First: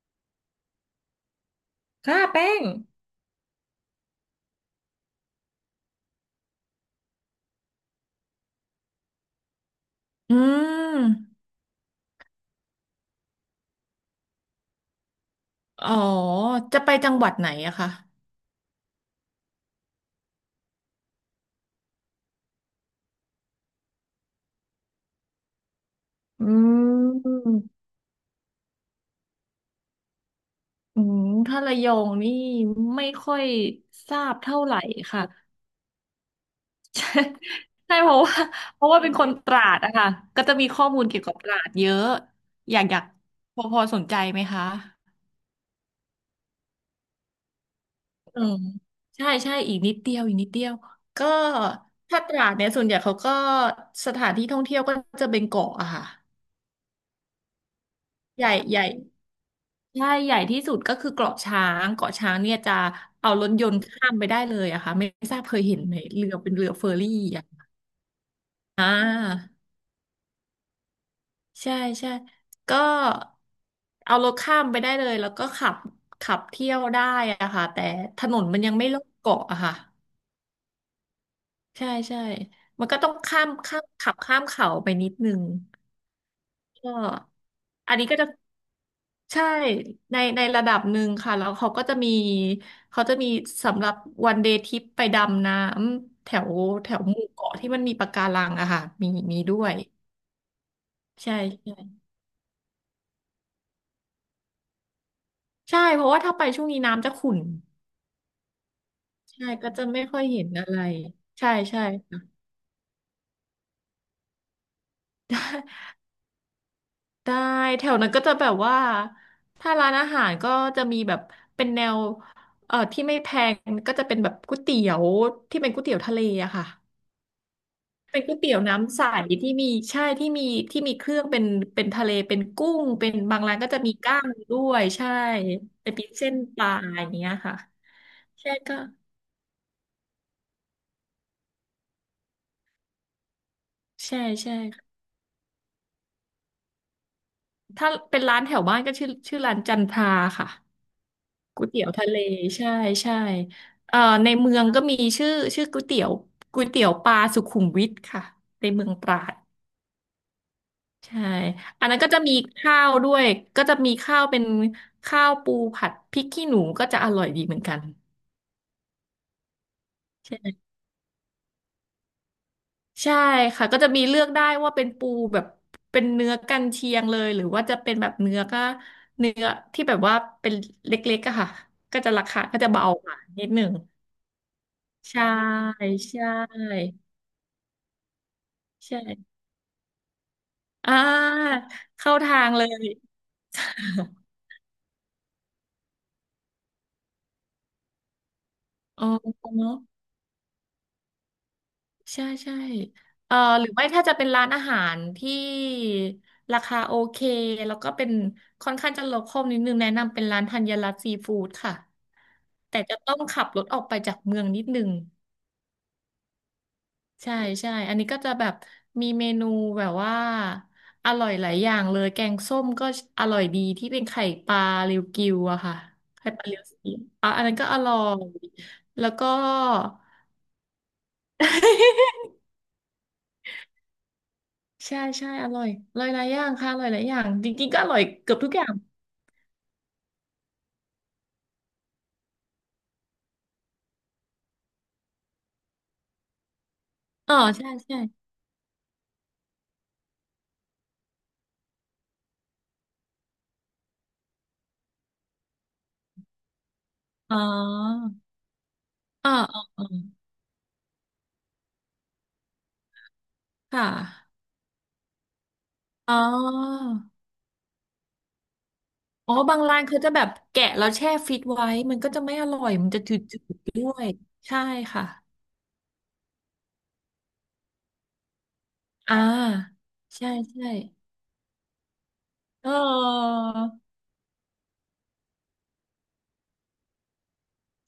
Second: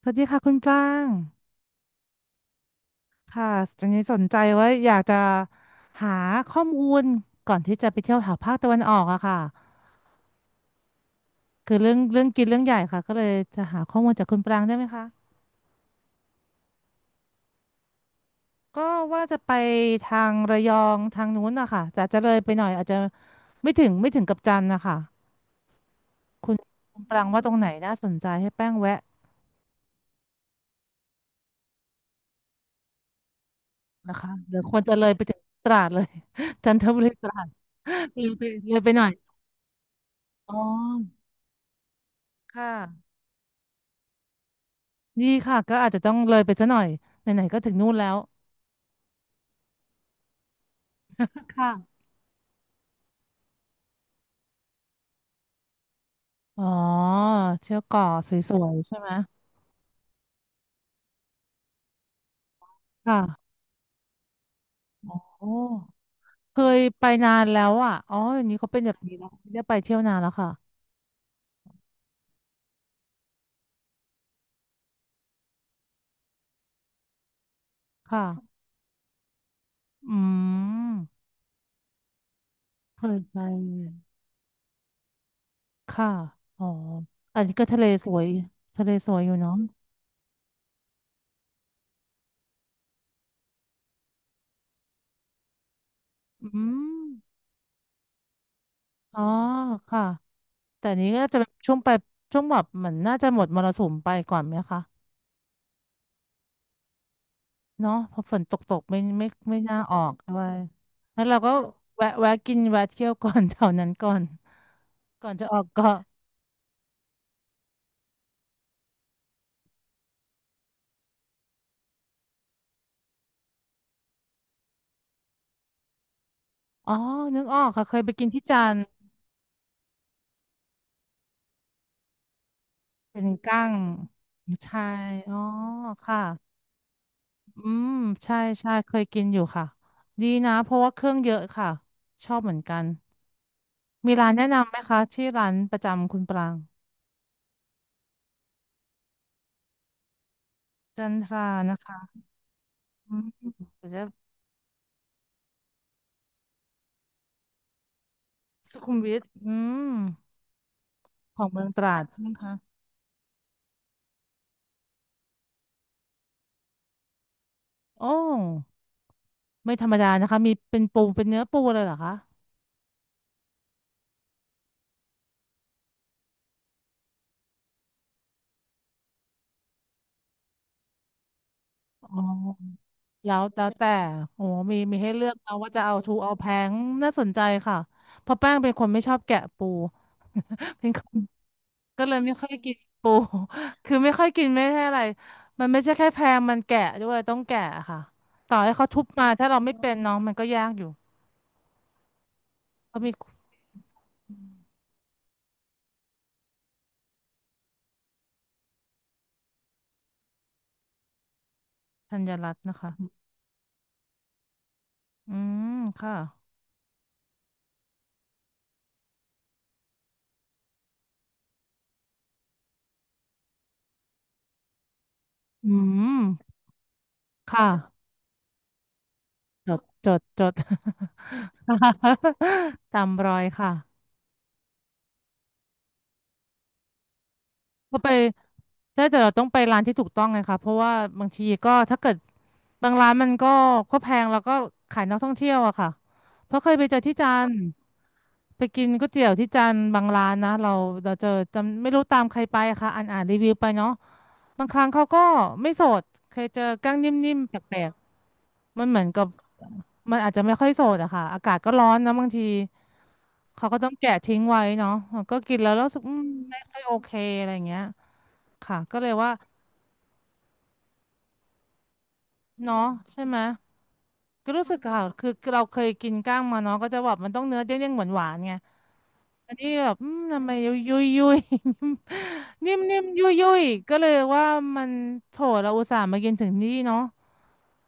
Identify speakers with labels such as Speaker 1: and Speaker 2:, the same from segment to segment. Speaker 1: สวัสดีค่ะคุณปลาง
Speaker 2: ค่ะแป้ง
Speaker 1: ค่ะตอนนี้สนใจว่าอยากจะหาข้อมูลก่อนที่จะไปเที่ยวแถวภาคตะวันออกอะค่ะ
Speaker 2: อืม
Speaker 1: คือเรื่องกินเรื่องใหญ่ค่ะก็เลยจะหาข้อมูลจากคุณปลางได้ไหมคะ
Speaker 2: อ๋อจะไปจังหวัดไหนอะคะ
Speaker 1: ก็ว่าจะไปทางระยองทางนู้นอะค่ะแต่จะเลยไปหน่อยอาจจะไม่ถึงกับจันทร์นะคะ
Speaker 2: อื
Speaker 1: คุณคุณปรางว่า
Speaker 2: ม
Speaker 1: ตรงไหนน่าสนใจให้แป้งแวะ
Speaker 2: อืมถ้าระยองนี่ไม่ค่อยท
Speaker 1: นะ
Speaker 2: รา
Speaker 1: คะ
Speaker 2: บ
Speaker 1: หรื
Speaker 2: เท่า
Speaker 1: อ
Speaker 2: ไห
Speaker 1: ค
Speaker 2: ร่
Speaker 1: วรจะเลยไป
Speaker 2: ค่ะ
Speaker 1: ถึงตราดเลย จันท บุ
Speaker 2: ใช่
Speaker 1: รีตราด
Speaker 2: ใช่เพ
Speaker 1: เล
Speaker 2: ราะ
Speaker 1: ย
Speaker 2: ว่า
Speaker 1: ไปเลยไปหน่อ
Speaker 2: เป็
Speaker 1: ย
Speaker 2: นคนตราดอะค่ะก็
Speaker 1: อ๋
Speaker 2: จะ
Speaker 1: อ
Speaker 2: มีข้อมูลเกี่ยวกับตราดเยอะ
Speaker 1: ค่ะ
Speaker 2: อยากอยากพอพอสนใจไหมคะ
Speaker 1: ดีค่ะก็อาจจะต้องเลยไปซะหน่อยไหนๆก็ถึงนู่นแล้ว
Speaker 2: อืมใช่ใช่อีกนิดเดียวอีกนิดเดียวก็
Speaker 1: ค่ะ
Speaker 2: ถ้าตราดเนี่ยส่วนใหญ่เขาก็สถานที่ท่องเที่ยวก็จะเป็นเกาะอะค่ะ
Speaker 1: อ๋อเที่ยวเกาะส
Speaker 2: ใหญ่
Speaker 1: วย
Speaker 2: ใหญ่
Speaker 1: ๆใช่ไหม
Speaker 2: ใช่ใหญ่ที่สุดก็คือเกาะช้างเกาะช้างเนี่ยจะเอารถ
Speaker 1: ค่ะ
Speaker 2: ยนต์ข้ามไปได้เลยอะค่ะไม่ทรา
Speaker 1: โอ
Speaker 2: บเคยเห็นไหม
Speaker 1: ้
Speaker 2: เรือเป็น
Speaker 1: เค
Speaker 2: เรือ
Speaker 1: ย
Speaker 2: เฟอร์
Speaker 1: ไป
Speaker 2: รี่
Speaker 1: นาน
Speaker 2: อะ
Speaker 1: แล้วอ่ะอ๋ออย่างนี้เขาเป็น
Speaker 2: อ่
Speaker 1: แบบนี้แล้วไม่
Speaker 2: า
Speaker 1: ได้ไปเที่ยวนานแล้วค่ะ
Speaker 2: ใช่ใช่ก็เอารถข้ามไปได้เลยแล้วก็ขับขับเที่ยวได้อะค่ะแต่ถนน
Speaker 1: ค่ะ
Speaker 2: มันยังไม่รอบเกาะอะค่ะ
Speaker 1: อืม
Speaker 2: ใช่ใช่มันก็
Speaker 1: เค
Speaker 2: ต้อง
Speaker 1: ยไป
Speaker 2: ข้ามข้ามขับข้ามเขาไปนิดนึง
Speaker 1: ค่ะอ๋อ
Speaker 2: ก็
Speaker 1: อันนี้ก็ทะเล
Speaker 2: อันนี้
Speaker 1: ส
Speaker 2: ก็
Speaker 1: วย
Speaker 2: จะ
Speaker 1: ทะเลสวยอยู่
Speaker 2: ใช่
Speaker 1: เนาะ
Speaker 2: ในในระดับหนึ่งค่ะแล้วเขาก็จะมีเขาจะมีสำหรับวันเดย์ทริปไปดำน้ำแถ
Speaker 1: อื
Speaker 2: วแถว
Speaker 1: ม
Speaker 2: หมู่เกาะที่มันมีปะการังอะค่ะมี
Speaker 1: อ๋อ
Speaker 2: มีด้วย
Speaker 1: ค่ะแต่อันนี้ก็
Speaker 2: ใช่
Speaker 1: จะเป็นช่วงไป
Speaker 2: ใช่
Speaker 1: ช่วงแบบเหมือนน่าจะหมดมรสุมไปก่อนไหมคะ
Speaker 2: ใช่เพราะว่าถ้าไปช่วงนี้น้ำจะขุ่น
Speaker 1: เนาะพอฝนตกตกไม่ไม่
Speaker 2: ใช่
Speaker 1: ไม่
Speaker 2: ก็
Speaker 1: น่า
Speaker 2: จะ
Speaker 1: ออ
Speaker 2: ไม่
Speaker 1: ก
Speaker 2: ค่อย
Speaker 1: ด้
Speaker 2: เห็
Speaker 1: ว
Speaker 2: น
Speaker 1: ย
Speaker 2: อะไร
Speaker 1: แล้วเรา
Speaker 2: ใช่
Speaker 1: ก็
Speaker 2: ใช่
Speaker 1: แวะแวะกินแวะเที่ยวก่อน แถวนั้นก่อนก่อนจะออกเกาะ
Speaker 2: ได้ได้แถวนั้นก็จะแบบว่าถ้าร้านอาหารก็จะมีแบบเป็นแนวที่ไม่แพงก็จะเป็นแบบก๋วยเตี๋ยวที่เป็นก๋วยเตี๋ยวทะเลอะค่ะ
Speaker 1: อ๋อนึกออกค่ะเคยไป
Speaker 2: เป็น
Speaker 1: กิน
Speaker 2: ก๋วย
Speaker 1: ที่
Speaker 2: เตี๋ย
Speaker 1: จั
Speaker 2: ว
Speaker 1: นทร์
Speaker 2: น้ำใสที่มีใช่ที่มีเครื่องเป็นเป็นทะเลเป็นกุ้งเป็น
Speaker 1: เป็น
Speaker 2: บางร้าน
Speaker 1: กั้
Speaker 2: ก็
Speaker 1: ง
Speaker 2: จะมีก้างด้ว
Speaker 1: ใช่
Speaker 2: ยใช่
Speaker 1: อ๋อ
Speaker 2: เป็นพริก
Speaker 1: ค่ะ
Speaker 2: เส้นปลาอย่างเงี้ยค่ะ
Speaker 1: อืมใช่
Speaker 2: ใช่
Speaker 1: ใช่
Speaker 2: ก็
Speaker 1: เคยกินอยู่ค่ะดีนะเพราะว่าเครื่องเยอะค่ะชอบเหมือนกันมี
Speaker 2: ใช่
Speaker 1: ร้านแนะ
Speaker 2: ใช่
Speaker 1: นำไหมคะ
Speaker 2: ค่ะ
Speaker 1: ที่ร้านประจำคุณปราง
Speaker 2: ถ้าเป็นร้านแถวบ้านก็ชื่อชื่อร้านจันทราค่ะ
Speaker 1: จันทรา
Speaker 2: ก๋วย
Speaker 1: นะ
Speaker 2: เตี๋ยวทะเล
Speaker 1: คะ
Speaker 2: ใช่
Speaker 1: อื
Speaker 2: ใช่
Speaker 1: มเดี๋ยว
Speaker 2: เอ่อ
Speaker 1: จะ
Speaker 2: ในเมืองก็มีชื่อชื่อก๋วยเตี๋ยวปลาสุขุมวิทค่ะใน
Speaker 1: สุ
Speaker 2: เมือง
Speaker 1: ขุม
Speaker 2: ต
Speaker 1: วิ
Speaker 2: รา
Speaker 1: ท
Speaker 2: ด
Speaker 1: อืม
Speaker 2: ใช่
Speaker 1: ของเมืองต
Speaker 2: อัน
Speaker 1: รา
Speaker 2: นั้น
Speaker 1: ด
Speaker 2: ก็จะ
Speaker 1: ใช่ไหม
Speaker 2: มี
Speaker 1: คะ
Speaker 2: ข้าวด้วยก็จะมีข้าวเป็นข้าวปูผัดพริกขี้หนูก็จะอร่อยดีเหมือนกัน
Speaker 1: โอ้ ไม่ธรรมดานะ
Speaker 2: ใช่
Speaker 1: คะ
Speaker 2: ไหม
Speaker 1: มีเป็นปูเป็นเนื้อปูเลยเหรอคะ
Speaker 2: ใช่ค่ะก็จะมีเลือกได้ว่าเป็นปูแบบเป็นเนื้อกันเชียงเลยหรือว่าจะเป็นแบบเนื้อก็เนื้อที่แบบว่าเป็นเล็กๆอะค่ะก็
Speaker 1: อ๋
Speaker 2: จะ
Speaker 1: อ
Speaker 2: ราคาก็จะเบากว่า
Speaker 1: แล้ว
Speaker 2: นิดห
Speaker 1: แล้
Speaker 2: นึ่
Speaker 1: ว
Speaker 2: ง
Speaker 1: แต่โอ้มีมีให้
Speaker 2: ใช่
Speaker 1: เลือกเอาว่าจะเอาทู
Speaker 2: ใช
Speaker 1: เอาแพง
Speaker 2: ่
Speaker 1: น่าสนใจค่ะเพราะแป้งเป็นคนไม่ชอบ
Speaker 2: ใช่
Speaker 1: แกะปู เป็น
Speaker 2: อ่
Speaker 1: คน
Speaker 2: า
Speaker 1: ก็เล
Speaker 2: เข้า
Speaker 1: ยไม่
Speaker 2: ทา
Speaker 1: ค่อ
Speaker 2: ง
Speaker 1: ย
Speaker 2: เล
Speaker 1: กิน
Speaker 2: ย
Speaker 1: ปู คือไม่ค่อยกินไม่ใช่อะไรมันไม่ใช่แค่แพงมันแกะด้วยต้องแกะค่ะต่อให้เขา ทุ
Speaker 2: อ๋อ
Speaker 1: บมาถ้าเราไม่เป็นน้องมันก็ยากอยู่
Speaker 2: ใช่ใช่
Speaker 1: เขามี
Speaker 2: หรือไม่ถ้าจะเป็นร้านอาหารที่ราคาโอเคแล้วก็เป็นค่อนข้างจะโลคอลนิดนึงแนะนำเป็นร้านธัญรัตน์ซีฟู้ดค่ะ
Speaker 1: ธัญรัตน์นะ
Speaker 2: แต่
Speaker 1: คะ
Speaker 2: จะต้องขับรถออกไปจากเมืองนิดนึง
Speaker 1: อืมค่ะ
Speaker 2: ใช่ใช่อันนี้ก็จะแบบมีเมนูแบบว่าอร่อยหลายอย่างเลยแกงส้มก็อร่อยดีที่เป็นไข่ปลาเรียวกิวอะ
Speaker 1: อื
Speaker 2: ค่ะ
Speaker 1: ม
Speaker 2: ไข่ปลาเรียวสีอ่ะอัน
Speaker 1: ค
Speaker 2: นั้นก็อร่อ
Speaker 1: ่ะ
Speaker 2: ยแล้วก็
Speaker 1: จดจดจด ตามรอยค่ะ
Speaker 2: ใช่ใช่อร่อยอร่อยหลายอย่างค่ะอร่อยหลายอย่างจริงๆก็อ
Speaker 1: ก็
Speaker 2: ร่อย
Speaker 1: ไป
Speaker 2: เกือบทุกอย่าง
Speaker 1: ใช้แต่เราต้องไปร้านที่ถูกต้องไงคะเพราะว่าบางทีก็ถ้าเกิดบางร้านมันก็ก็แพงแล้วก็ขายนักท่องเที่ยวอะค่ะ เพราะเคยไปเจอที่จั
Speaker 2: อ๋อ
Speaker 1: นทร์
Speaker 2: ใช่ใช่
Speaker 1: ไปกินก๋วยเตี๋ยวที่จันทร์บางร้านนะเราเราเจอจำไม่รู้ตามใครไปอะค่ะอ่านรีวิวไปเนาะบางครั้งเขาก็ไม่สดเคยเจอกั้งนิ่
Speaker 2: อ๋
Speaker 1: ม
Speaker 2: อ
Speaker 1: ๆแปลกๆมันเหมือนกับ
Speaker 2: อ๋ออ๋ออ๋อ
Speaker 1: มันอาจจะไม่ค่อยสดอะค่ะอากาศก็ร้อนนะบางทีเขาก็
Speaker 2: ค่
Speaker 1: ต้องแกะ
Speaker 2: ะ
Speaker 1: ทิ้งไว้เนาะก็กินแล้วแล้วรู้สึก
Speaker 2: อ๋
Speaker 1: ไม่ค่อย
Speaker 2: อ
Speaker 1: โอเคอะไรอย่างเงี้ยค่ะก็เลยว่า
Speaker 2: อ๋อบางร้านเขาจะแบบแกะแล้วแช่ฟิตไว้มันก็จะไม่อร่อย
Speaker 1: เนาะ
Speaker 2: มันจะจื
Speaker 1: ใช่ไหม
Speaker 2: ดๆด้วย
Speaker 1: ก็
Speaker 2: ใช่
Speaker 1: รู้สึกค่ะ
Speaker 2: ค่ะ
Speaker 1: คือเราเคยกินก้างมาเนาะก็จะแบบมันต้องเนื้อเด้งๆหวานๆไง
Speaker 2: อ่า
Speaker 1: อันนี้แบบ
Speaker 2: ใช่
Speaker 1: ทำไม
Speaker 2: ใช่
Speaker 1: ยุยยุยยุย
Speaker 2: เอ
Speaker 1: นิ่มนิ่มยุย
Speaker 2: อ
Speaker 1: ยุยก็เลยว่ามันโถเราอุตส่าห์มากินถึงนี่เนาะ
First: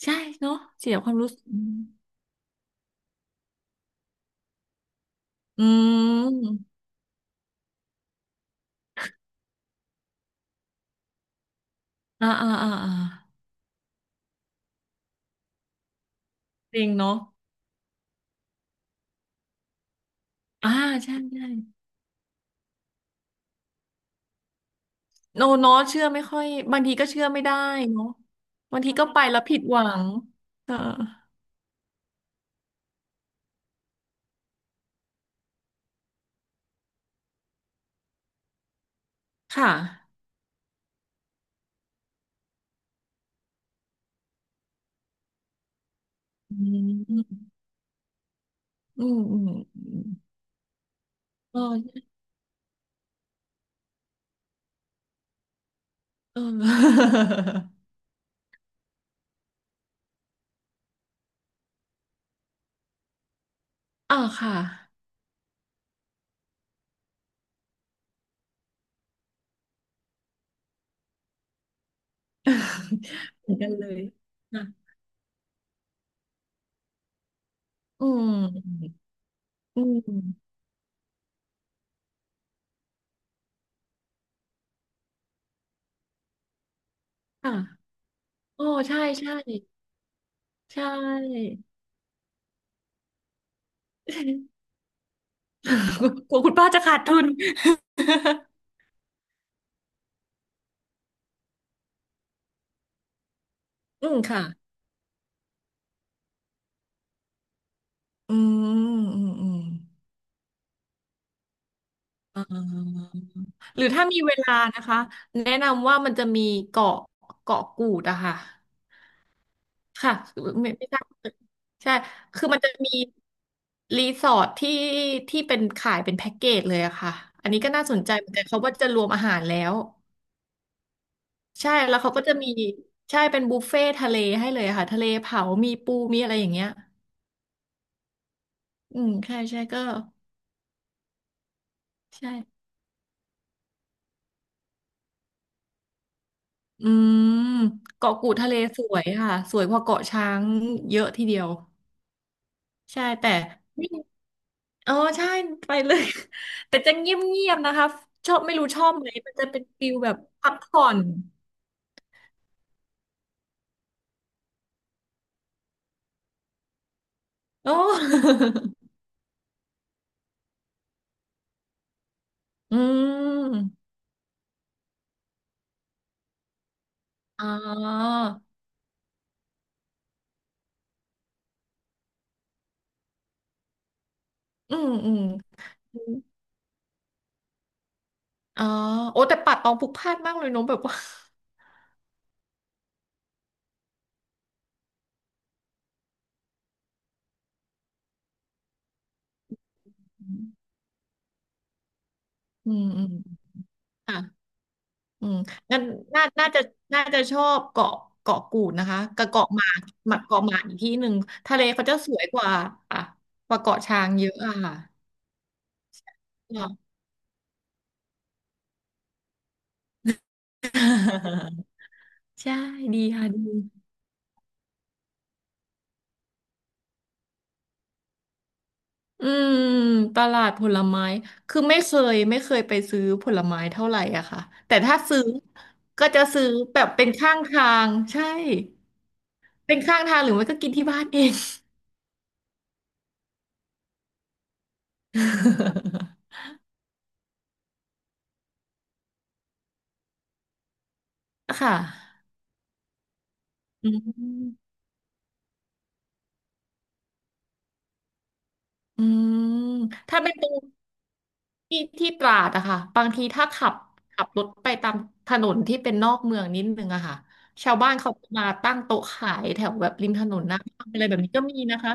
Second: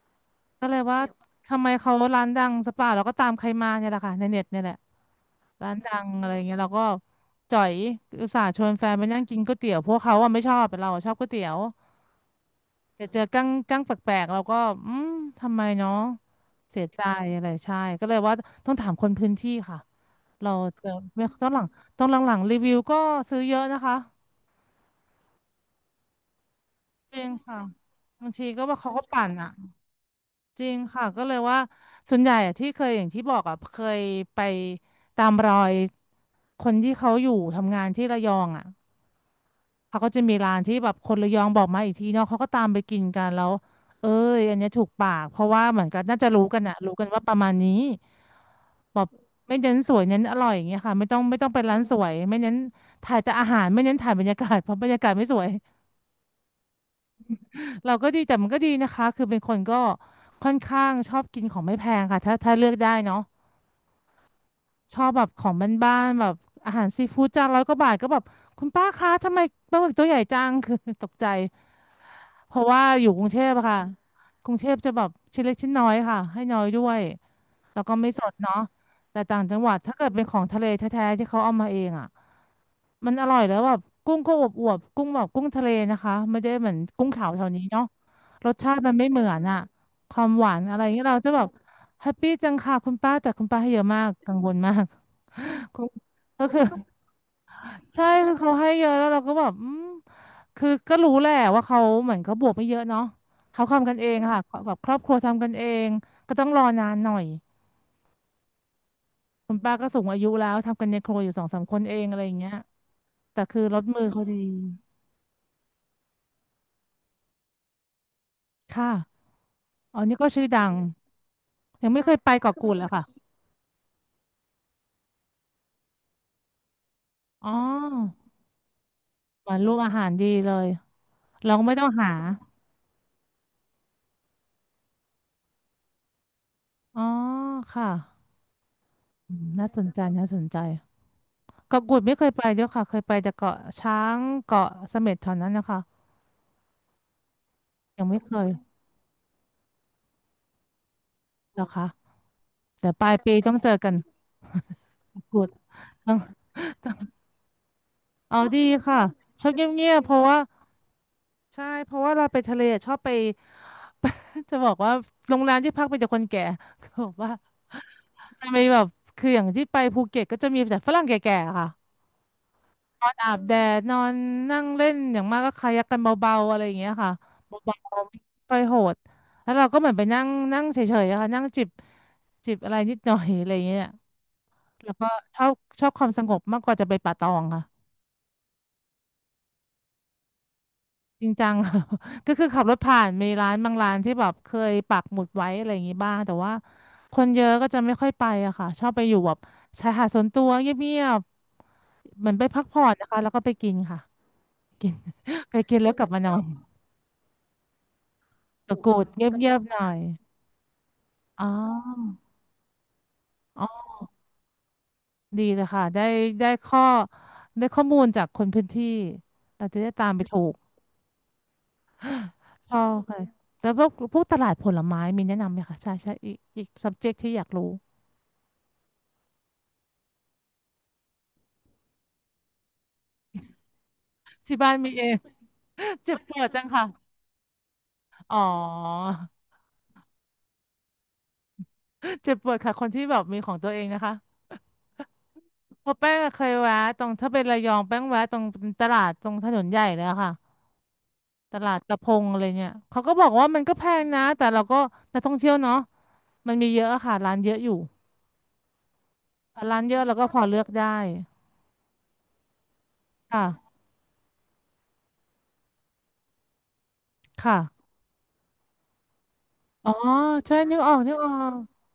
Speaker 2: ใช่เนาะ
Speaker 1: ก็เลย
Speaker 2: เสีย
Speaker 1: ว่า
Speaker 2: ความรู้สึก
Speaker 1: ทำไมเขาร้านดังสปาเราก็ตามใครมาเนี่ยแหละค่ะในเน็ตเนี่ยแหละ
Speaker 2: อื
Speaker 1: ร้านดังอะไรเงี้ยเรา
Speaker 2: ม
Speaker 1: ก็จ่อยอุตส่าห์ชวนแฟนไปนั่งกินก๋วยเตี๋ยวพวกเขาอะไม่ชอบแต่เราอะชอบก๋วยเตี๋ยว
Speaker 2: อ่าอ่าอ่าอ่า
Speaker 1: แต่เจอกั้งกั้งแปลกๆเราก็อืมทำไมเนาะ
Speaker 2: จ
Speaker 1: เสี
Speaker 2: ริ
Speaker 1: ย
Speaker 2: ง
Speaker 1: ใจ
Speaker 2: เนาะ
Speaker 1: อะไรใช่ก็เลยว่าต้องถามคนพื้นที่ค่ะเรา
Speaker 2: อ่า
Speaker 1: เจอ
Speaker 2: ใช่
Speaker 1: ไม่
Speaker 2: ใช่
Speaker 1: ต้องหลังต้องหลังๆรีวิวก็ซื้อเยอะนะคะ
Speaker 2: โนเนาะเชื่อไม่ค่อยบางทีก็
Speaker 1: จริ
Speaker 2: เชื่อ
Speaker 1: ง
Speaker 2: ไม่ได้
Speaker 1: ค่ะ
Speaker 2: เนาะ
Speaker 1: บางทีก็ว่า
Speaker 2: บาง
Speaker 1: เขา
Speaker 2: ที
Speaker 1: ก็
Speaker 2: ก็ไป
Speaker 1: ปั่น
Speaker 2: แล้ว
Speaker 1: อ่ะ
Speaker 2: ผิดหวัง
Speaker 1: จริ
Speaker 2: เออ
Speaker 1: งค่ะก็เลยว่าส่วนใหญ่อะที่เคยอย่างที่บอกอ่ะเคยไปตามรอยคนที่เขาอยู่ทำงานที่ระยองอ่ะ
Speaker 2: ค่ะ
Speaker 1: เขาก็จะมีร้านที่แบบคนระยองบอกมาอีกทีเนาะเขาก็ตามไปกินกันแล้วเอ้ยอันเนี้ยถูกปากเพราะว่าเหมือนกันน่าจะรู้
Speaker 2: อื
Speaker 1: กันอะรู้กันว่าประ
Speaker 2: ม
Speaker 1: มาณนี้แบ
Speaker 2: อื
Speaker 1: บ
Speaker 2: มอืม
Speaker 1: ไม่เน้น
Speaker 2: อื
Speaker 1: สว
Speaker 2: ม
Speaker 1: ยเน้นอร่อยอย่างเงี้ยค่ะไม่ต้อง
Speaker 2: เ
Speaker 1: ไปนร้านสว
Speaker 2: ออ
Speaker 1: ย ไม่เน้นถ่ายแต่อาหารไม่เน้นถ่ายบรรยากาศเพราะบรรยากาศไม่สวย
Speaker 2: เออ
Speaker 1: เราก็ดีแต่มันก็ดีนะคะคือเป็นคนก็ค่อนข้างชอบกินของไม่แพงค่ะถ้าเลือกได้เนาะ
Speaker 2: อ่าค่ะ
Speaker 1: ชอบแบบของบ้านๆแบบอาหารซีฟู้ดจานร้อยกว่าบาทก็แบบคุณป้าคะทำไมปลาหมึกตัวใหญ่จังคือ ตกใจ เพราะว่าอยู่กรุง เท
Speaker 2: เห
Speaker 1: พ
Speaker 2: มือน
Speaker 1: อะ
Speaker 2: กัน
Speaker 1: ค่ะ
Speaker 2: เลย
Speaker 1: กรุง
Speaker 2: ค่ะ
Speaker 1: เทพจะแบบชิ้นเล็กชิ้นน้อยค่ะให้น้อยด้วยแล้วก็
Speaker 2: อื
Speaker 1: ไม่สด
Speaker 2: ม
Speaker 1: เนาะแต่ต่างจังหวัด
Speaker 2: อื
Speaker 1: ถ้าเกิดเป็นของ
Speaker 2: ม
Speaker 1: ทะเลแท้ๆที่เขาเอามาเองอ่ะมันอร่อยแล้วแบบกุ้งก็อวบๆกุ้งแบบกุ้งทะเลนะคะไม่ได้เหมือนกุ้งขาวแถว
Speaker 2: ค่ะ
Speaker 1: นี้เนาะรส
Speaker 2: โอ้
Speaker 1: ชาติมัน
Speaker 2: ใช่
Speaker 1: ไม่เหมือ
Speaker 2: ใช่
Speaker 1: นอ่ะความหวานอะ
Speaker 2: ใช
Speaker 1: ไรเงี้ยเราจะแบบ
Speaker 2: ่
Speaker 1: แฮปปี้จังค่ะคุณป้าแต่คุณป้าให้เยอะมากกังวลมาก
Speaker 2: กลั ว
Speaker 1: ก็
Speaker 2: คุณ
Speaker 1: คือ
Speaker 2: ป้าจะขาดทุน
Speaker 1: ใช่คือเขาให้เยอะแล้วเราก็แบบอืมคือก็รู้แหละว่าเขาเหมือนเขาบวกไม่เยอะเนาะเขาทำกัน เอ
Speaker 2: อื
Speaker 1: ง
Speaker 2: ม
Speaker 1: ค่ะ
Speaker 2: ค่ะ
Speaker 1: แบบครอบครัวทำกันเองก็ต้องรอนานหน่อย
Speaker 2: อืมอืมอื
Speaker 1: คุ
Speaker 2: ม
Speaker 1: ณป้าก็สูงอายุแล้วทำกันในครัวอยู่สองสามคนเองอะไรอย่าง
Speaker 2: เอ่
Speaker 1: เงี้ย
Speaker 2: า
Speaker 1: แต่คือร
Speaker 2: หรื
Speaker 1: ส
Speaker 2: อ
Speaker 1: มื
Speaker 2: ถ้า
Speaker 1: อ
Speaker 2: มี
Speaker 1: เขา
Speaker 2: เว
Speaker 1: ดี
Speaker 2: ลานะคะแนะนำว่ามันจะมีเกาะเกาะกูดอะค่ะ
Speaker 1: ค่ะอ๋อ
Speaker 2: ค่ะ
Speaker 1: นี่ก็ชื่อดั
Speaker 2: ไม่
Speaker 1: ง
Speaker 2: ไม่ทราบ
Speaker 1: ยั
Speaker 2: ใช่
Speaker 1: งไม่เคยไป
Speaker 2: คือ
Speaker 1: เกาะ
Speaker 2: มันจะ
Speaker 1: กูดเลย
Speaker 2: มี
Speaker 1: ค่ะ
Speaker 2: รีสอร์ทที่ที่เป็นขายเป็นแพ็กเกจเลยอะค่ะ
Speaker 1: อ๋
Speaker 2: อันนี้ก็น่าสนใจ
Speaker 1: อ
Speaker 2: เหมือนกันเขาว่าจะรวมอาหาร
Speaker 1: หวา
Speaker 2: แล้
Speaker 1: นรู
Speaker 2: ว
Speaker 1: ปอาหารดีเลยเราก็
Speaker 2: ใช่
Speaker 1: ไม่ต้อง
Speaker 2: แล้ว
Speaker 1: หา
Speaker 2: เขาก็จะมีใช่เป็นบุฟเฟ่ทะเลให้เลยอะค่ะทะเลเผามีปูมีอะไรอย่างเงี้ย
Speaker 1: อ๋อค่ะ
Speaker 2: อืม
Speaker 1: อื
Speaker 2: ใช่
Speaker 1: ม
Speaker 2: ใช่
Speaker 1: น่าส
Speaker 2: ก็
Speaker 1: นใจน่าสนใจ เกาะกูดไม่เคยไปด้ว
Speaker 2: ใช่
Speaker 1: ยค่ะเคยไปแต่เกาะช้างเกาะเสม็ดเท่านั้นนะคะ
Speaker 2: อืม
Speaker 1: ยัง
Speaker 2: เกาะ
Speaker 1: ไม่
Speaker 2: กู
Speaker 1: เค
Speaker 2: ด
Speaker 1: ย
Speaker 2: ทะเลสวยค่ะสวยกว่าเกาะช้างเยอะทีเดียว
Speaker 1: เหรอคะแต่ป
Speaker 2: ใช่
Speaker 1: ลาย
Speaker 2: แต่
Speaker 1: ปีต้องเจอ
Speaker 2: ไม่
Speaker 1: กัน
Speaker 2: อ๋อ
Speaker 1: เกาะ
Speaker 2: ใช่
Speaker 1: กูด
Speaker 2: ไปเลย
Speaker 1: ต้อง
Speaker 2: แต่จะเงียบๆนะคะชอ
Speaker 1: เอา
Speaker 2: บไม่รู้
Speaker 1: ดี
Speaker 2: ชอบ
Speaker 1: ค่ะ
Speaker 2: ไหมมัน
Speaker 1: ช
Speaker 2: จะ
Speaker 1: อบเ
Speaker 2: เป็นฟิ
Speaker 1: งีย
Speaker 2: ล
Speaker 1: บๆ
Speaker 2: แบ
Speaker 1: เพ
Speaker 2: บ
Speaker 1: ราะว่า
Speaker 2: พักผ่อน
Speaker 1: ใช่เพราะว่าเราไปทะเลชอบไป จะบอกว่าโรงแรมที่พักไปแต่คนแก่ เขาบอกว่า
Speaker 2: โอ้
Speaker 1: มันมีแบบคืออย่างที่ไปภูเก็ตก็จะมีแต่ฝรั่งแก่ๆค่ะ
Speaker 2: อื
Speaker 1: นอนอาบแดด
Speaker 2: ม
Speaker 1: นอนนั่งเล่นอย่างมากก็คายักกันเบาๆอะไรอย่างเงี้ยค่ะ
Speaker 2: อ๋อ
Speaker 1: เบาๆไม่ค่อยโหดแล้วเราก็เหมือนไปนั่งนั่งเฉยๆอะค่ะนั่งจิบอะไรนิดหน่อยอะไรอย่างเงี้ย
Speaker 2: อืม
Speaker 1: แล้วก็
Speaker 2: อืม
Speaker 1: ชอบชอบ
Speaker 2: อ
Speaker 1: ความ
Speaker 2: ม
Speaker 1: สงบมากกว่าจะไปป่าตองค่ะ
Speaker 2: อ๋อโอ้แต่ป่าตองผูกพล่านมากเลยเนอะแบบว่า
Speaker 1: จริงจัง ค่ะ ก็คือขับรถผ่านมีร้านบางร้านที่แบบเคยปักหมุดไว้อะไรอย่างงี้บ้างแต่ว่าคนเยอะก็จะไม่ค่อยไปอะค่ะชอบไปอยู่แบบชายหาดส่วนตัว เงียบๆเหมือนไปพัก
Speaker 2: อื
Speaker 1: ผ่อ
Speaker 2: ม
Speaker 1: น
Speaker 2: อื
Speaker 1: นะ
Speaker 2: ม
Speaker 1: คะแล้วก็ไปกินค่ะ
Speaker 2: ค่ะ
Speaker 1: กิน
Speaker 2: อืม
Speaker 1: ไปกิ
Speaker 2: งั้
Speaker 1: น
Speaker 2: น
Speaker 1: แล้วกลับมา
Speaker 2: น่า
Speaker 1: นอน
Speaker 2: น่าจะน่าจะชอบเกาะเกาะกูด
Speaker 1: ตะ
Speaker 2: นะ
Speaker 1: กรุ
Speaker 2: คะ
Speaker 1: ดเ
Speaker 2: กับเกาะ
Speaker 1: งีย
Speaker 2: ห
Speaker 1: บ
Speaker 2: มา
Speaker 1: ๆห
Speaker 2: ก
Speaker 1: น่อย
Speaker 2: หมากเกาะหมากอีกที่หนึ่ง
Speaker 1: อ๋อ
Speaker 2: ทะเลเขาจะสวยกว่าอ่ะกว่า
Speaker 1: อ๋อ
Speaker 2: เกาะช้างเยอะอ่ะ
Speaker 1: ดีเลยค่ะได้ได้ข้อ
Speaker 2: ค่
Speaker 1: ได้ข้อมูลจากคนพื้นที่เราจะได้ตามไปถูก
Speaker 2: ะ ใช่
Speaker 1: ชอบ
Speaker 2: ดี
Speaker 1: ค่ะ
Speaker 2: ค่ะดี
Speaker 1: แล้วพวกตลาดผลไม้มีแนะนำไหมคะ ใช่ใช่อีก subject ที่อยากรู้
Speaker 2: อืมตลาดผลไม้คือไม่เคยไม่เคยไปซื้อผลไม้เท่าไหร่อะค่ะ
Speaker 1: ที่บ้าน
Speaker 2: แต่
Speaker 1: มี
Speaker 2: ถ้า
Speaker 1: เอง
Speaker 2: ซื้อก็
Speaker 1: เจ็บ
Speaker 2: จะ
Speaker 1: ป
Speaker 2: ซื้
Speaker 1: ว
Speaker 2: อ
Speaker 1: ดจัง
Speaker 2: แบ
Speaker 1: ค่ะ
Speaker 2: บเป็นข้างทางใช่
Speaker 1: อ๋อ
Speaker 2: เป็นข้างทางหรือไม่ก็กินที่บ้านเอง
Speaker 1: เจ็บปวดค่ะ คนที่แบบมีของตัวเองนะคะเพราะแป้งอะเคยแวะตรงถ้าเป็นระยองแป้งแวะตรงตลาดตรงถนนใหญ่เลยอะค่ะ ต
Speaker 2: ค่
Speaker 1: ลาดกระพง
Speaker 2: ะ
Speaker 1: อะไรเนี่ยเขาก็บอกว่ามันก็แพ
Speaker 2: อื
Speaker 1: งนะแต่เรา
Speaker 2: ม
Speaker 1: ก็นักท่องเที่ยวเนาะ มันมีเยอะอะค่ะร้านเยอะอยู่
Speaker 2: อืม
Speaker 1: ร้านเยอะแล้ว
Speaker 2: ถ้า
Speaker 1: ก็
Speaker 2: เป็
Speaker 1: พ
Speaker 2: น
Speaker 1: อ
Speaker 2: ตรง
Speaker 1: เลือกได้
Speaker 2: ที่ที่ตราดอะค่ะบางทีถ้าขั
Speaker 1: ค่ะ
Speaker 2: บขับรถไปตามถนนที่เป็นนอกเมืองนิดนึงอะค่ะ
Speaker 1: ค่ะ
Speaker 2: ชาวบ้านเขาจะมาตั้งโต๊ะขายแถวแบ
Speaker 1: อ๋อ
Speaker 2: บริมถนนห
Speaker 1: ใช่
Speaker 2: น้า
Speaker 1: นึก
Speaker 2: บ้า
Speaker 1: อ
Speaker 2: น
Speaker 1: อก
Speaker 2: อะไร
Speaker 1: นึ
Speaker 2: แบ
Speaker 1: ก
Speaker 2: บ
Speaker 1: อ
Speaker 2: นี้
Speaker 1: อ
Speaker 2: ก็
Speaker 1: ก
Speaker 2: มีนะคะ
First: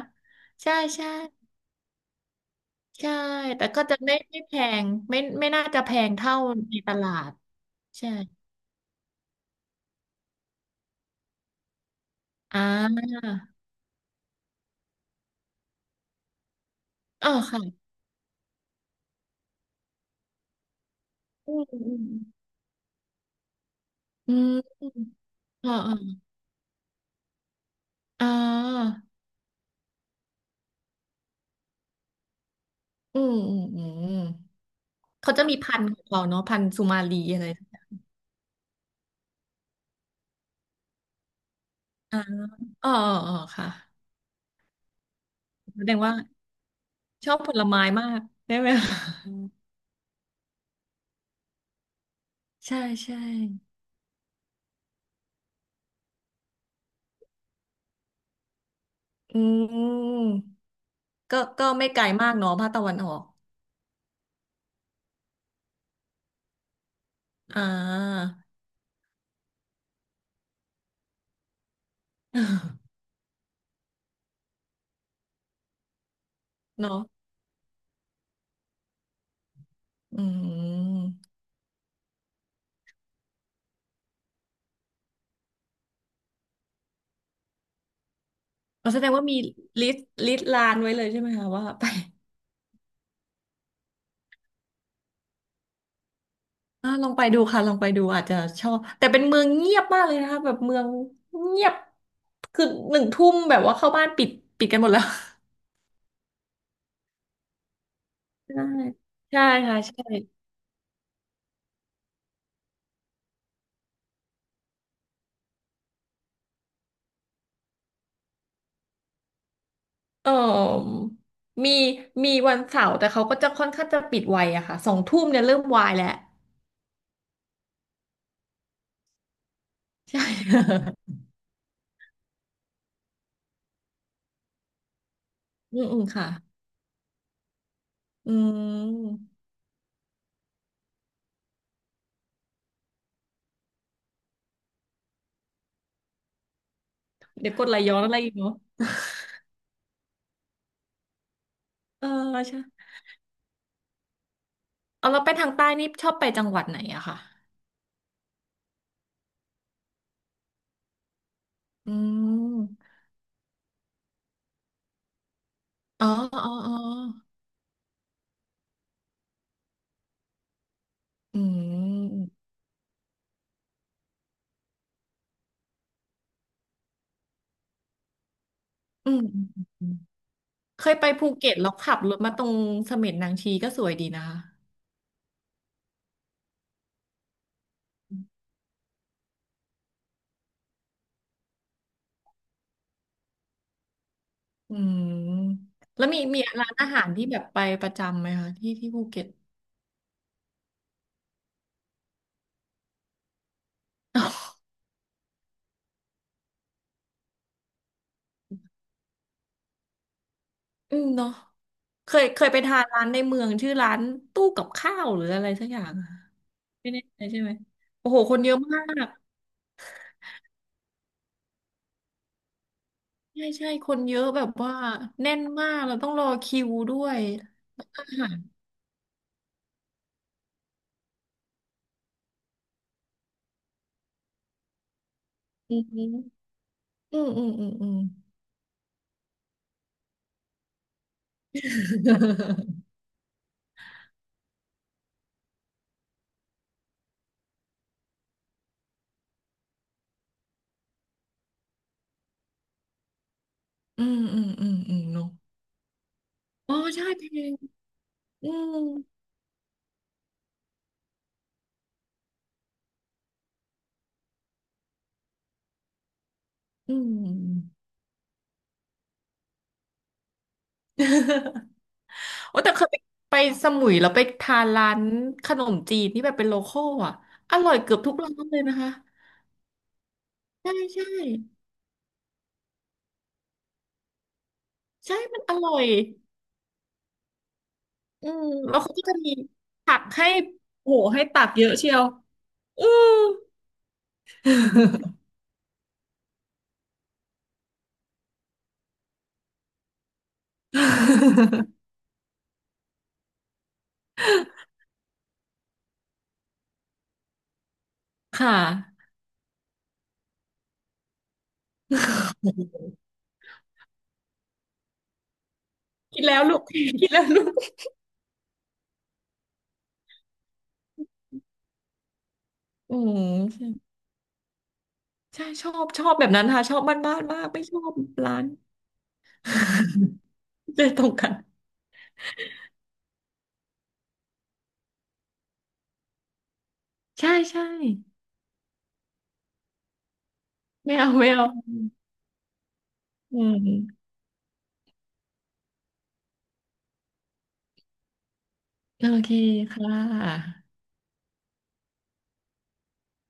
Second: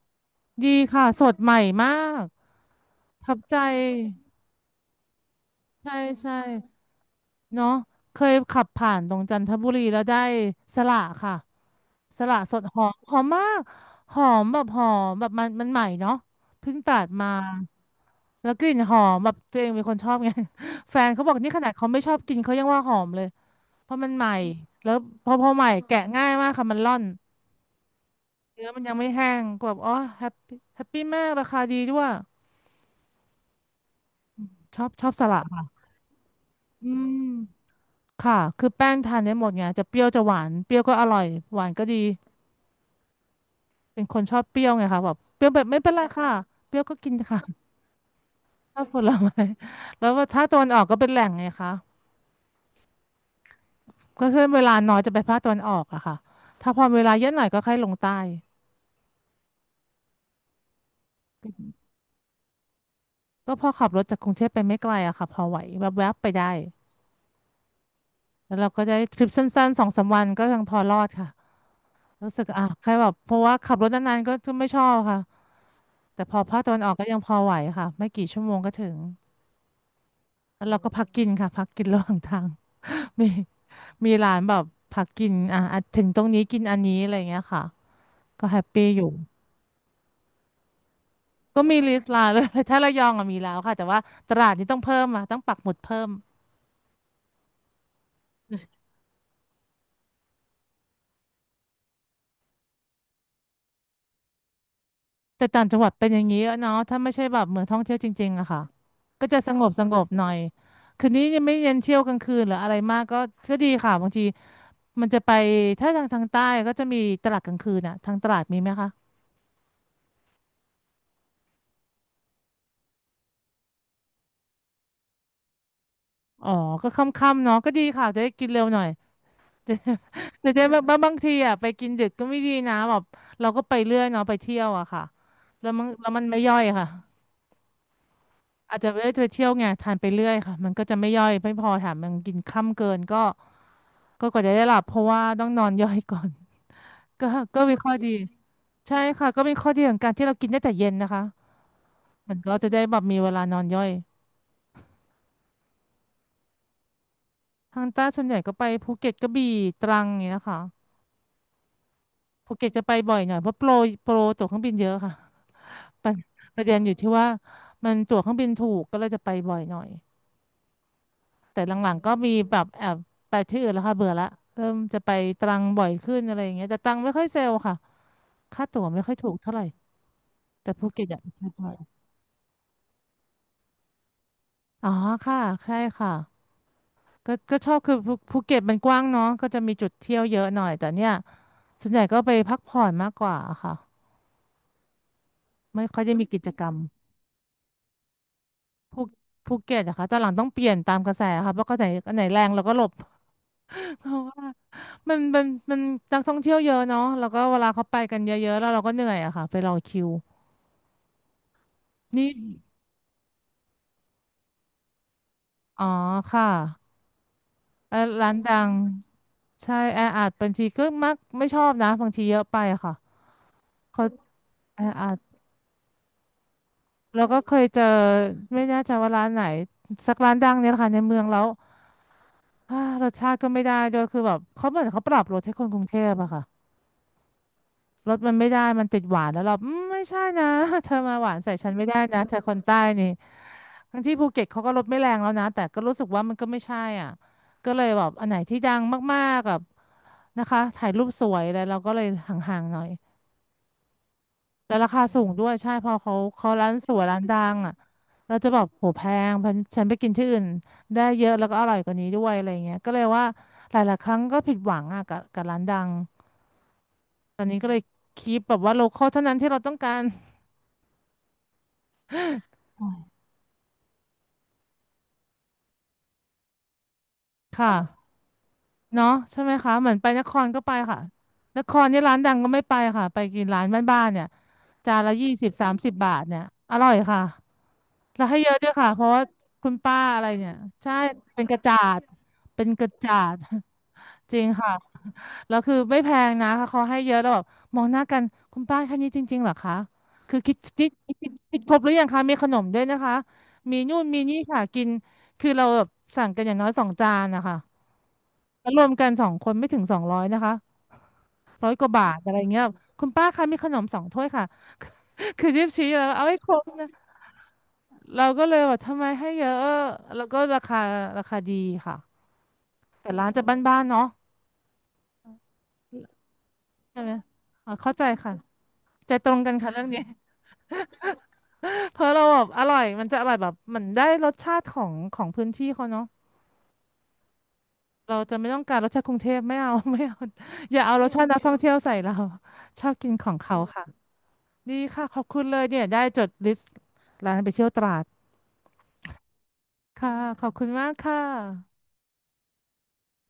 Speaker 1: ดี
Speaker 2: ใช่
Speaker 1: ค่ะ
Speaker 2: ใช่
Speaker 1: สดใหม่มาก
Speaker 2: ใช่
Speaker 1: ทับใจ
Speaker 2: แต่ก็จะไม่แพงไม่น่าจะแพ
Speaker 1: ใช่
Speaker 2: ง
Speaker 1: ใช่
Speaker 2: เท่าในตลาด
Speaker 1: เนาะ
Speaker 2: ใช่
Speaker 1: เคยขับผ่านตรงจันทบุรีแล้วได้สละค่ะสละส
Speaker 2: อ่า
Speaker 1: ดหอมหอมมากหอมแบบหอมแบบมันมันใหม่เนาะเพิ่งตัด
Speaker 2: เอ
Speaker 1: มา
Speaker 2: อค่ะ
Speaker 1: แล้วกลิ่นหอมแบบตัวเองเป็นคนชอบไง แฟนเขาบอกนี่
Speaker 2: อื
Speaker 1: ข
Speaker 2: ม
Speaker 1: นาด
Speaker 2: อื
Speaker 1: เขาไม่
Speaker 2: ม
Speaker 1: ชอบกินเขายังว่าหอมเลย เพราะมันใหม่
Speaker 2: อืมอื
Speaker 1: แล้ว
Speaker 2: ม
Speaker 1: พอใหม่
Speaker 2: อ่าอ่า
Speaker 1: แกะง่ายมากค่ะมันร่อน
Speaker 2: อ
Speaker 1: เนื้อมันยัง
Speaker 2: า
Speaker 1: ไม่แห้งก็แบบอ๋อแฮปปี้มากราคาดีด้วย
Speaker 2: อืมอืมอืม
Speaker 1: ชอบส
Speaker 2: เขา
Speaker 1: ลั
Speaker 2: จะ
Speaker 1: ด
Speaker 2: มี
Speaker 1: ค่ะ
Speaker 2: พันธุ์ของเขาเนาะพันธุ์สุ
Speaker 1: อื
Speaker 2: มาลี
Speaker 1: ม
Speaker 2: อะไร
Speaker 1: ค่ะคือแป้งทานได้หมดไงจะเปรี้ยวจะหวานเปรี้ยวก็อร่อยหวานก็ดี
Speaker 2: อ่าอ๋ออ๋ออ๋อค่ะ
Speaker 1: เป็นคนชอบเปรี้ยวไงค่ะแบบเปรี้ยวแบบไม่
Speaker 2: แส
Speaker 1: เป็
Speaker 2: ด
Speaker 1: น
Speaker 2: ง
Speaker 1: ไร
Speaker 2: ว่า
Speaker 1: ค่ะเปรี้ยวก็กิน
Speaker 2: ชอบ
Speaker 1: ค่ะ
Speaker 2: ผลไม้มากได้ไหม
Speaker 1: ชอบผ
Speaker 2: คะ
Speaker 1: ล
Speaker 2: อื
Speaker 1: ไม้
Speaker 2: ม
Speaker 1: แล้วว่าถ้าตะวันออกก็เป็นแหล่งไงคะ
Speaker 2: ใช่ใช่
Speaker 1: ก็คือเวลาน้อยจะไปภาคตะวันออกอะค่ะถ้าพอเวลาเยอะหน่อยก็ค่อยลงใต้
Speaker 2: อืมก็ไม่ไกลมากเนาะภาคตะวันออก
Speaker 1: ก็พอขับรถจากกรุงเทพไปไม่ไกลอะค่ะพอไหวแวบๆไปได้
Speaker 2: อ่า
Speaker 1: แล้วเราก็ได้ทริปสั้นๆสองสามวันก็ยังพอรอดค่ะรู้สึกอ่ะใค รแบบเพราะว่าขับรถนานๆก็จะไม่ชอบค่ะแต่พอภาคตะวันออก
Speaker 2: เนาะ
Speaker 1: ก็ยังพอไหวค่ะไม่กี่ชั่วโมงก็ถึง
Speaker 2: อื
Speaker 1: แล้วเราก็พักกิน
Speaker 2: ม
Speaker 1: ค่ะพักกินระหว่างทาง มีมีร้านแบบพักกินอ่ะอ่ะถึงตรงนี้กินอันนี้อะไรอย่างเงี้ยค่ะก็แฮปปี้
Speaker 2: อ๋อ
Speaker 1: อ
Speaker 2: แส
Speaker 1: ยู่
Speaker 2: ดงว่ามีลิสต์ลานไว้เลยใช่ไหมคะ
Speaker 1: ก็
Speaker 2: ว่า
Speaker 1: มี
Speaker 2: ไป
Speaker 1: ลิส ต์ร้าน เลย ถ้าระยองอะมีแล้วค่ะแต่ว่าตราดนี้ต้องเพิ่มอ่ะต้องปักหมุดเพิ่ม
Speaker 2: อ่าลองไปดูค่ะลองไปดูอาจจะชอบแต่เป็นเมืองเงียบมากเลยนะคะแบบเมืองเงียบคือ1 ทุ่มแบบว่าเข้าบ้านปิดกันหมดแล้ว
Speaker 1: แต่ต่างจังหวัดเป็นอย่างนี้อะเนาะถ้าไม่ใช่แบบเหมือนท่องเที่ยวจริงๆอะค่ะ
Speaker 2: ใช่
Speaker 1: ก็จะ
Speaker 2: ใช่
Speaker 1: สงบ
Speaker 2: ค่ะ
Speaker 1: สง
Speaker 2: ใช่
Speaker 1: บหน่อยคืนนี้ยังไม่เน้นเที่ยวกลางคืนหรืออะไรมากก็ก็ดีค่ะบางทีมันจะไปถ้าทางใต้ก็จะมีตลาดกลางคืนอะทางตลาดมีไหมคะ
Speaker 2: เออมีมีวันเสาร์แต่เขาก็จะค่อนข้างจะปิดไวอะค่ะ2 ทุ่มเนี่ยเริ่มวายแล้ว
Speaker 1: อ๋อก็ค่ำๆเนาะก็ดีค่ะจะได้กินเร็วหน่อย
Speaker 2: ใช่
Speaker 1: แต่ได้บางทีอะไปกินดึกก็ไม่ดีนะแบบเราก็ไปเรื่อยเนาะไปเที่ยวอะค่ะแล้ว
Speaker 2: อื
Speaker 1: มั
Speaker 2: ม
Speaker 1: น
Speaker 2: อืม
Speaker 1: แล้วมัน
Speaker 2: ค่ะ
Speaker 1: ไม่ย่อยค่ะ
Speaker 2: อื
Speaker 1: อาจจะไม่ได้ไป
Speaker 2: ม
Speaker 1: เที่ยวไงทานไปเรื่อยค่ะมันก็จะไม่ย่อยไม่พอแถมมันกินค่ำเกินก็ ก็กว่าจะได้หลับเพราะว่าต้องนอนย่อยก่อน ก็
Speaker 2: เดี๋ยวก
Speaker 1: ก็
Speaker 2: ดไห
Speaker 1: มี
Speaker 2: ล
Speaker 1: ข้อ
Speaker 2: ย้อน
Speaker 1: ดี
Speaker 2: อะไรอีกเนาะ
Speaker 1: ใช่ค่ะก็มีข้อดีของการที่เรากินได้แต่เย็นนะคะ
Speaker 2: เออ
Speaker 1: มันก็
Speaker 2: ใช่
Speaker 1: จะได้แบบมีเวลานอนย่อย
Speaker 2: เอาเราไปทางใต้นี่ชอบไปจังหวัดไหนอะค่ะ
Speaker 1: ทางใต้ส่วนใหญ่ก็ไปภูเก็ตกระบี่ตรังอย่างเงี้ยนะคะ
Speaker 2: อื
Speaker 1: ภูเก็ตจะไป
Speaker 2: ม
Speaker 1: บ่อยหน่อยเพราะโปรตั๋วเครื่องบินเยอะค่ะ
Speaker 2: อ๋อ
Speaker 1: ปะ
Speaker 2: อ๋อ
Speaker 1: ประ
Speaker 2: อ๋
Speaker 1: เด็
Speaker 2: อ
Speaker 1: นอยู่ที่ว่ามันตั๋วเครื่องบินถูกก็เลยจะไปบ่อยหน่อย
Speaker 2: อื
Speaker 1: แต่หลังๆก็มี
Speaker 2: ม
Speaker 1: แบบแอบไปที่อื่นแล้วค่ะเบื่อละเริ่มจะไปตรังบ่อยขึ้นอะไรอย่างเงี้ยแต่ตรังไม่ค่อยเซลล์ค่ะค่าตั๋วไม่
Speaker 2: อื
Speaker 1: ค่อย
Speaker 2: ม
Speaker 1: ถูก
Speaker 2: อืม
Speaker 1: เท่าไหร่
Speaker 2: อืม
Speaker 1: แต่
Speaker 2: เค
Speaker 1: ภู
Speaker 2: ย
Speaker 1: เก็
Speaker 2: ไป
Speaker 1: ตอยากไป
Speaker 2: ภู
Speaker 1: เี่
Speaker 2: เก็
Speaker 1: ย
Speaker 2: ตแล้
Speaker 1: บ่อ
Speaker 2: ว
Speaker 1: ย
Speaker 2: ขับรถมาตรงเสม็ดนางชีก็สวยดีนะคะ
Speaker 1: อ๋อค่ะใช่ค่ะก็ชอบคือภูเก็ตมันกว้างเนาะก็จะมีจุดเที่ยวเยอะหน่อยแต่เนี่ยส่วนใหญ่ก็ไปพักผ่อนมากกว่าค่ะ
Speaker 2: อืม
Speaker 1: ไม่ค่อย
Speaker 2: แล้ว
Speaker 1: ได้
Speaker 2: มี
Speaker 1: มีกิ
Speaker 2: มี
Speaker 1: จกร
Speaker 2: ร้า
Speaker 1: รม
Speaker 2: นอาหารที่แบบไปประจำไหมคะที่ที่
Speaker 1: ภู
Speaker 2: ภูเก็ต
Speaker 1: ภูเก็ตอะค่ะตอนหลังต้องเปลี่ยนตามกระแสค่ะเพราะก็ไหนอันไหนแรงเราก็หลบ เพราะว่ามันมันมันนักท่องเที่ยวเยอะเนาะแล้วก็เวลาเขาไปกันเยอะๆแล้วเราก็เหนื่อยอะค่ะไปรอคิว
Speaker 2: อืมเนาะเคย
Speaker 1: นี่
Speaker 2: เคยไปทานร้านในเมืองชื่อร้านตู้กับข้าวหรืออะไรสักอ
Speaker 1: อ๋
Speaker 2: ย่า
Speaker 1: อ
Speaker 2: งอะ
Speaker 1: ค่ะ
Speaker 2: ไม่แน่ใจใช่ไหมโอ้โห
Speaker 1: ร้า
Speaker 2: ค
Speaker 1: น
Speaker 2: นเย
Speaker 1: ดั
Speaker 2: อะ
Speaker 1: ง
Speaker 2: มาก
Speaker 1: ใช่แออัดบางทีก็มักไม่ชอบนะบางทีเยอะไปอะค่ะ
Speaker 2: ใช่ใช่คน
Speaker 1: เขา
Speaker 2: เยอะแบบว่า
Speaker 1: แออัด
Speaker 2: แน่นมากเราต้องรอคิวด้วย
Speaker 1: เราก็เคยเจอ
Speaker 2: อาหาร
Speaker 1: ไม่แน่ใจว่าร้านไหนสักร้านดังเนี่ยแหละค่ะในเมืองแล้ว อ่ารสชาติก็ไม่ได้ด้วยคือแบบเขาเหมือนเขาปรับรสให้คน
Speaker 2: อื
Speaker 1: ก
Speaker 2: ม
Speaker 1: รุงเท
Speaker 2: อื
Speaker 1: พ
Speaker 2: ม
Speaker 1: อะค่ะ
Speaker 2: อืมอืมอืม
Speaker 1: รสมันไม่ได้มันติดหวานแล้วเราอืมไม่ใช่นะ เธอมาหวานใส่ฉันไม่ได้นะเธอคนใต้ นี่ทั้งที่ภูเก็ตเขาก็รสไม่แรงแล้วนะแต่ก็รู้สึกว่ามันก็ไม่ใช่อ่ะก็เลยแบบอันไหนที่ดังมากๆกับนะคะถ่ายรูปสวยแลไรเราก็เลยห่างๆหน่อย
Speaker 2: อืมอืม อื
Speaker 1: แล้
Speaker 2: ม
Speaker 1: วรา
Speaker 2: อื
Speaker 1: คา
Speaker 2: ม
Speaker 1: สู
Speaker 2: เนาะ
Speaker 1: งด้วยใช่พอเขาเขาร้า
Speaker 2: อ๋
Speaker 1: น
Speaker 2: อ
Speaker 1: สวย
Speaker 2: ใช่
Speaker 1: ร้าน
Speaker 2: เพ
Speaker 1: ดั
Speaker 2: ลง
Speaker 1: งอ่ะเรา
Speaker 2: อื
Speaker 1: จะแบบ
Speaker 2: ม
Speaker 1: โหแพงเพราะฉันไปกินที่อื่นได้เยอะแล้วก็อร่อยกว่านี้ด้วยอะไรเงี้ยก็เลยว่าหลายๆครั้งก็ผิดหวังอ่ะกับร้านดัง
Speaker 2: อื
Speaker 1: ตอนนี้ก็เล
Speaker 2: ม
Speaker 1: ยคีปแบบว่าโลคอลเท่านั้นที่เราต้องการ
Speaker 2: โอ้แต่เคยไปสมุยแล้วไปทานร้านขนมจีนที่แบบเป็นโลคอลอ่ะอ
Speaker 1: ค
Speaker 2: ร่อยเกือบ
Speaker 1: ่ะ
Speaker 2: ทุกร้านเลยนะคะ
Speaker 1: เนาะใช่ไหมคะเหมือนไปนครก็ไป
Speaker 2: ใช่
Speaker 1: ค่ะ
Speaker 2: ใช่
Speaker 1: นครเนี่ยร้านดังก็ไม่ไปค่ะไปกินร้านบ้านๆเนี่ยจานละ
Speaker 2: ใช่
Speaker 1: ยี่
Speaker 2: มัน
Speaker 1: สิบ
Speaker 2: อ
Speaker 1: สา
Speaker 2: ร่
Speaker 1: ม
Speaker 2: อย
Speaker 1: สิบบาทเนี่ยอร่อยค่ะแล้ว
Speaker 2: อื
Speaker 1: ให้
Speaker 2: ม
Speaker 1: เยอะด้วย
Speaker 2: แล้ว
Speaker 1: ค่ะ
Speaker 2: เขา
Speaker 1: เพ
Speaker 2: ก็
Speaker 1: ราะ
Speaker 2: จะ
Speaker 1: ว่า
Speaker 2: มี
Speaker 1: คุณ
Speaker 2: ผั
Speaker 1: ป้า
Speaker 2: ก
Speaker 1: อะไร
Speaker 2: ให้
Speaker 1: เนี่ย
Speaker 2: โอ้
Speaker 1: ใช่
Speaker 2: โหให้
Speaker 1: เป็
Speaker 2: ตั
Speaker 1: น
Speaker 2: ก
Speaker 1: กระ
Speaker 2: เยอะ
Speaker 1: จา
Speaker 2: เชีย
Speaker 1: ด
Speaker 2: ว
Speaker 1: เป็นก
Speaker 2: อื
Speaker 1: ระ
Speaker 2: อ
Speaker 1: จาด จริงค่ะแล้วคือไม่แพงนะเขาให้เยอะแล้วแบบมองหน้ากันคุณป้าแค่นี้จริงๆเหรอคะคือคิดครบหรือยังคะมีขนมด้วยนะคะมีนู่นมีนี่ค่ะกินคือเราแบบสั่งกันอย่างน้อยสองจานนะคะ
Speaker 2: ค่ะ
Speaker 1: แล้วรวมกันส องคนไม่ถึง200นะคะ100 กว่าบาทอะไรเงี้ยคุณป้าคะมีขนมสองถ้วยค่ะ คือจิ๊บชี้แล้ว
Speaker 2: คิ
Speaker 1: เอา
Speaker 2: ด
Speaker 1: ให้
Speaker 2: แล้ว
Speaker 1: คร
Speaker 2: ลูก
Speaker 1: บ นะ
Speaker 2: คิดแล้วลูก
Speaker 1: เราก็เลยว่าทำไมให้เยอะแล้วก็ราคาราคาดีค่ะ
Speaker 2: อื
Speaker 1: แต่ร้านจะบ้าน
Speaker 2: ม
Speaker 1: ๆเนาะ
Speaker 2: ใช่ชอบแบบนั้นค่ะชอบบ้าน
Speaker 1: ใช่ไหม
Speaker 2: บามากไม่
Speaker 1: อ่า
Speaker 2: ชอบ
Speaker 1: เข้าใจค่ะ
Speaker 2: ร้าน
Speaker 1: ใจตรงกันค่ะเรื่องนี้
Speaker 2: เลยตรงกัน
Speaker 1: เพราะเราแบบอร่อยมันจะอร่อยแบบมันได้รสชาติของพื้นที่เขาเนาะ
Speaker 2: ใช่ใช่
Speaker 1: เราจะไม่ต้องการรสชาติกรุงเทพไม่เอา ไม่เอาอย่า
Speaker 2: ใช่ไม่
Speaker 1: เอาร
Speaker 2: เอา
Speaker 1: สชาติ
Speaker 2: ไม่
Speaker 1: นัก
Speaker 2: เอา
Speaker 1: ท่องเที่ยวใส่เราชอบกินของ
Speaker 2: อื
Speaker 1: เขาค่ะ
Speaker 2: ม
Speaker 1: ดีค่ะขอบคุณเลยเนี่ยได้จดลิสต์ร้านไปเที่ยวตราด
Speaker 2: โอเคค่ะ
Speaker 1: ค่ะขอบคุณมากค่ะ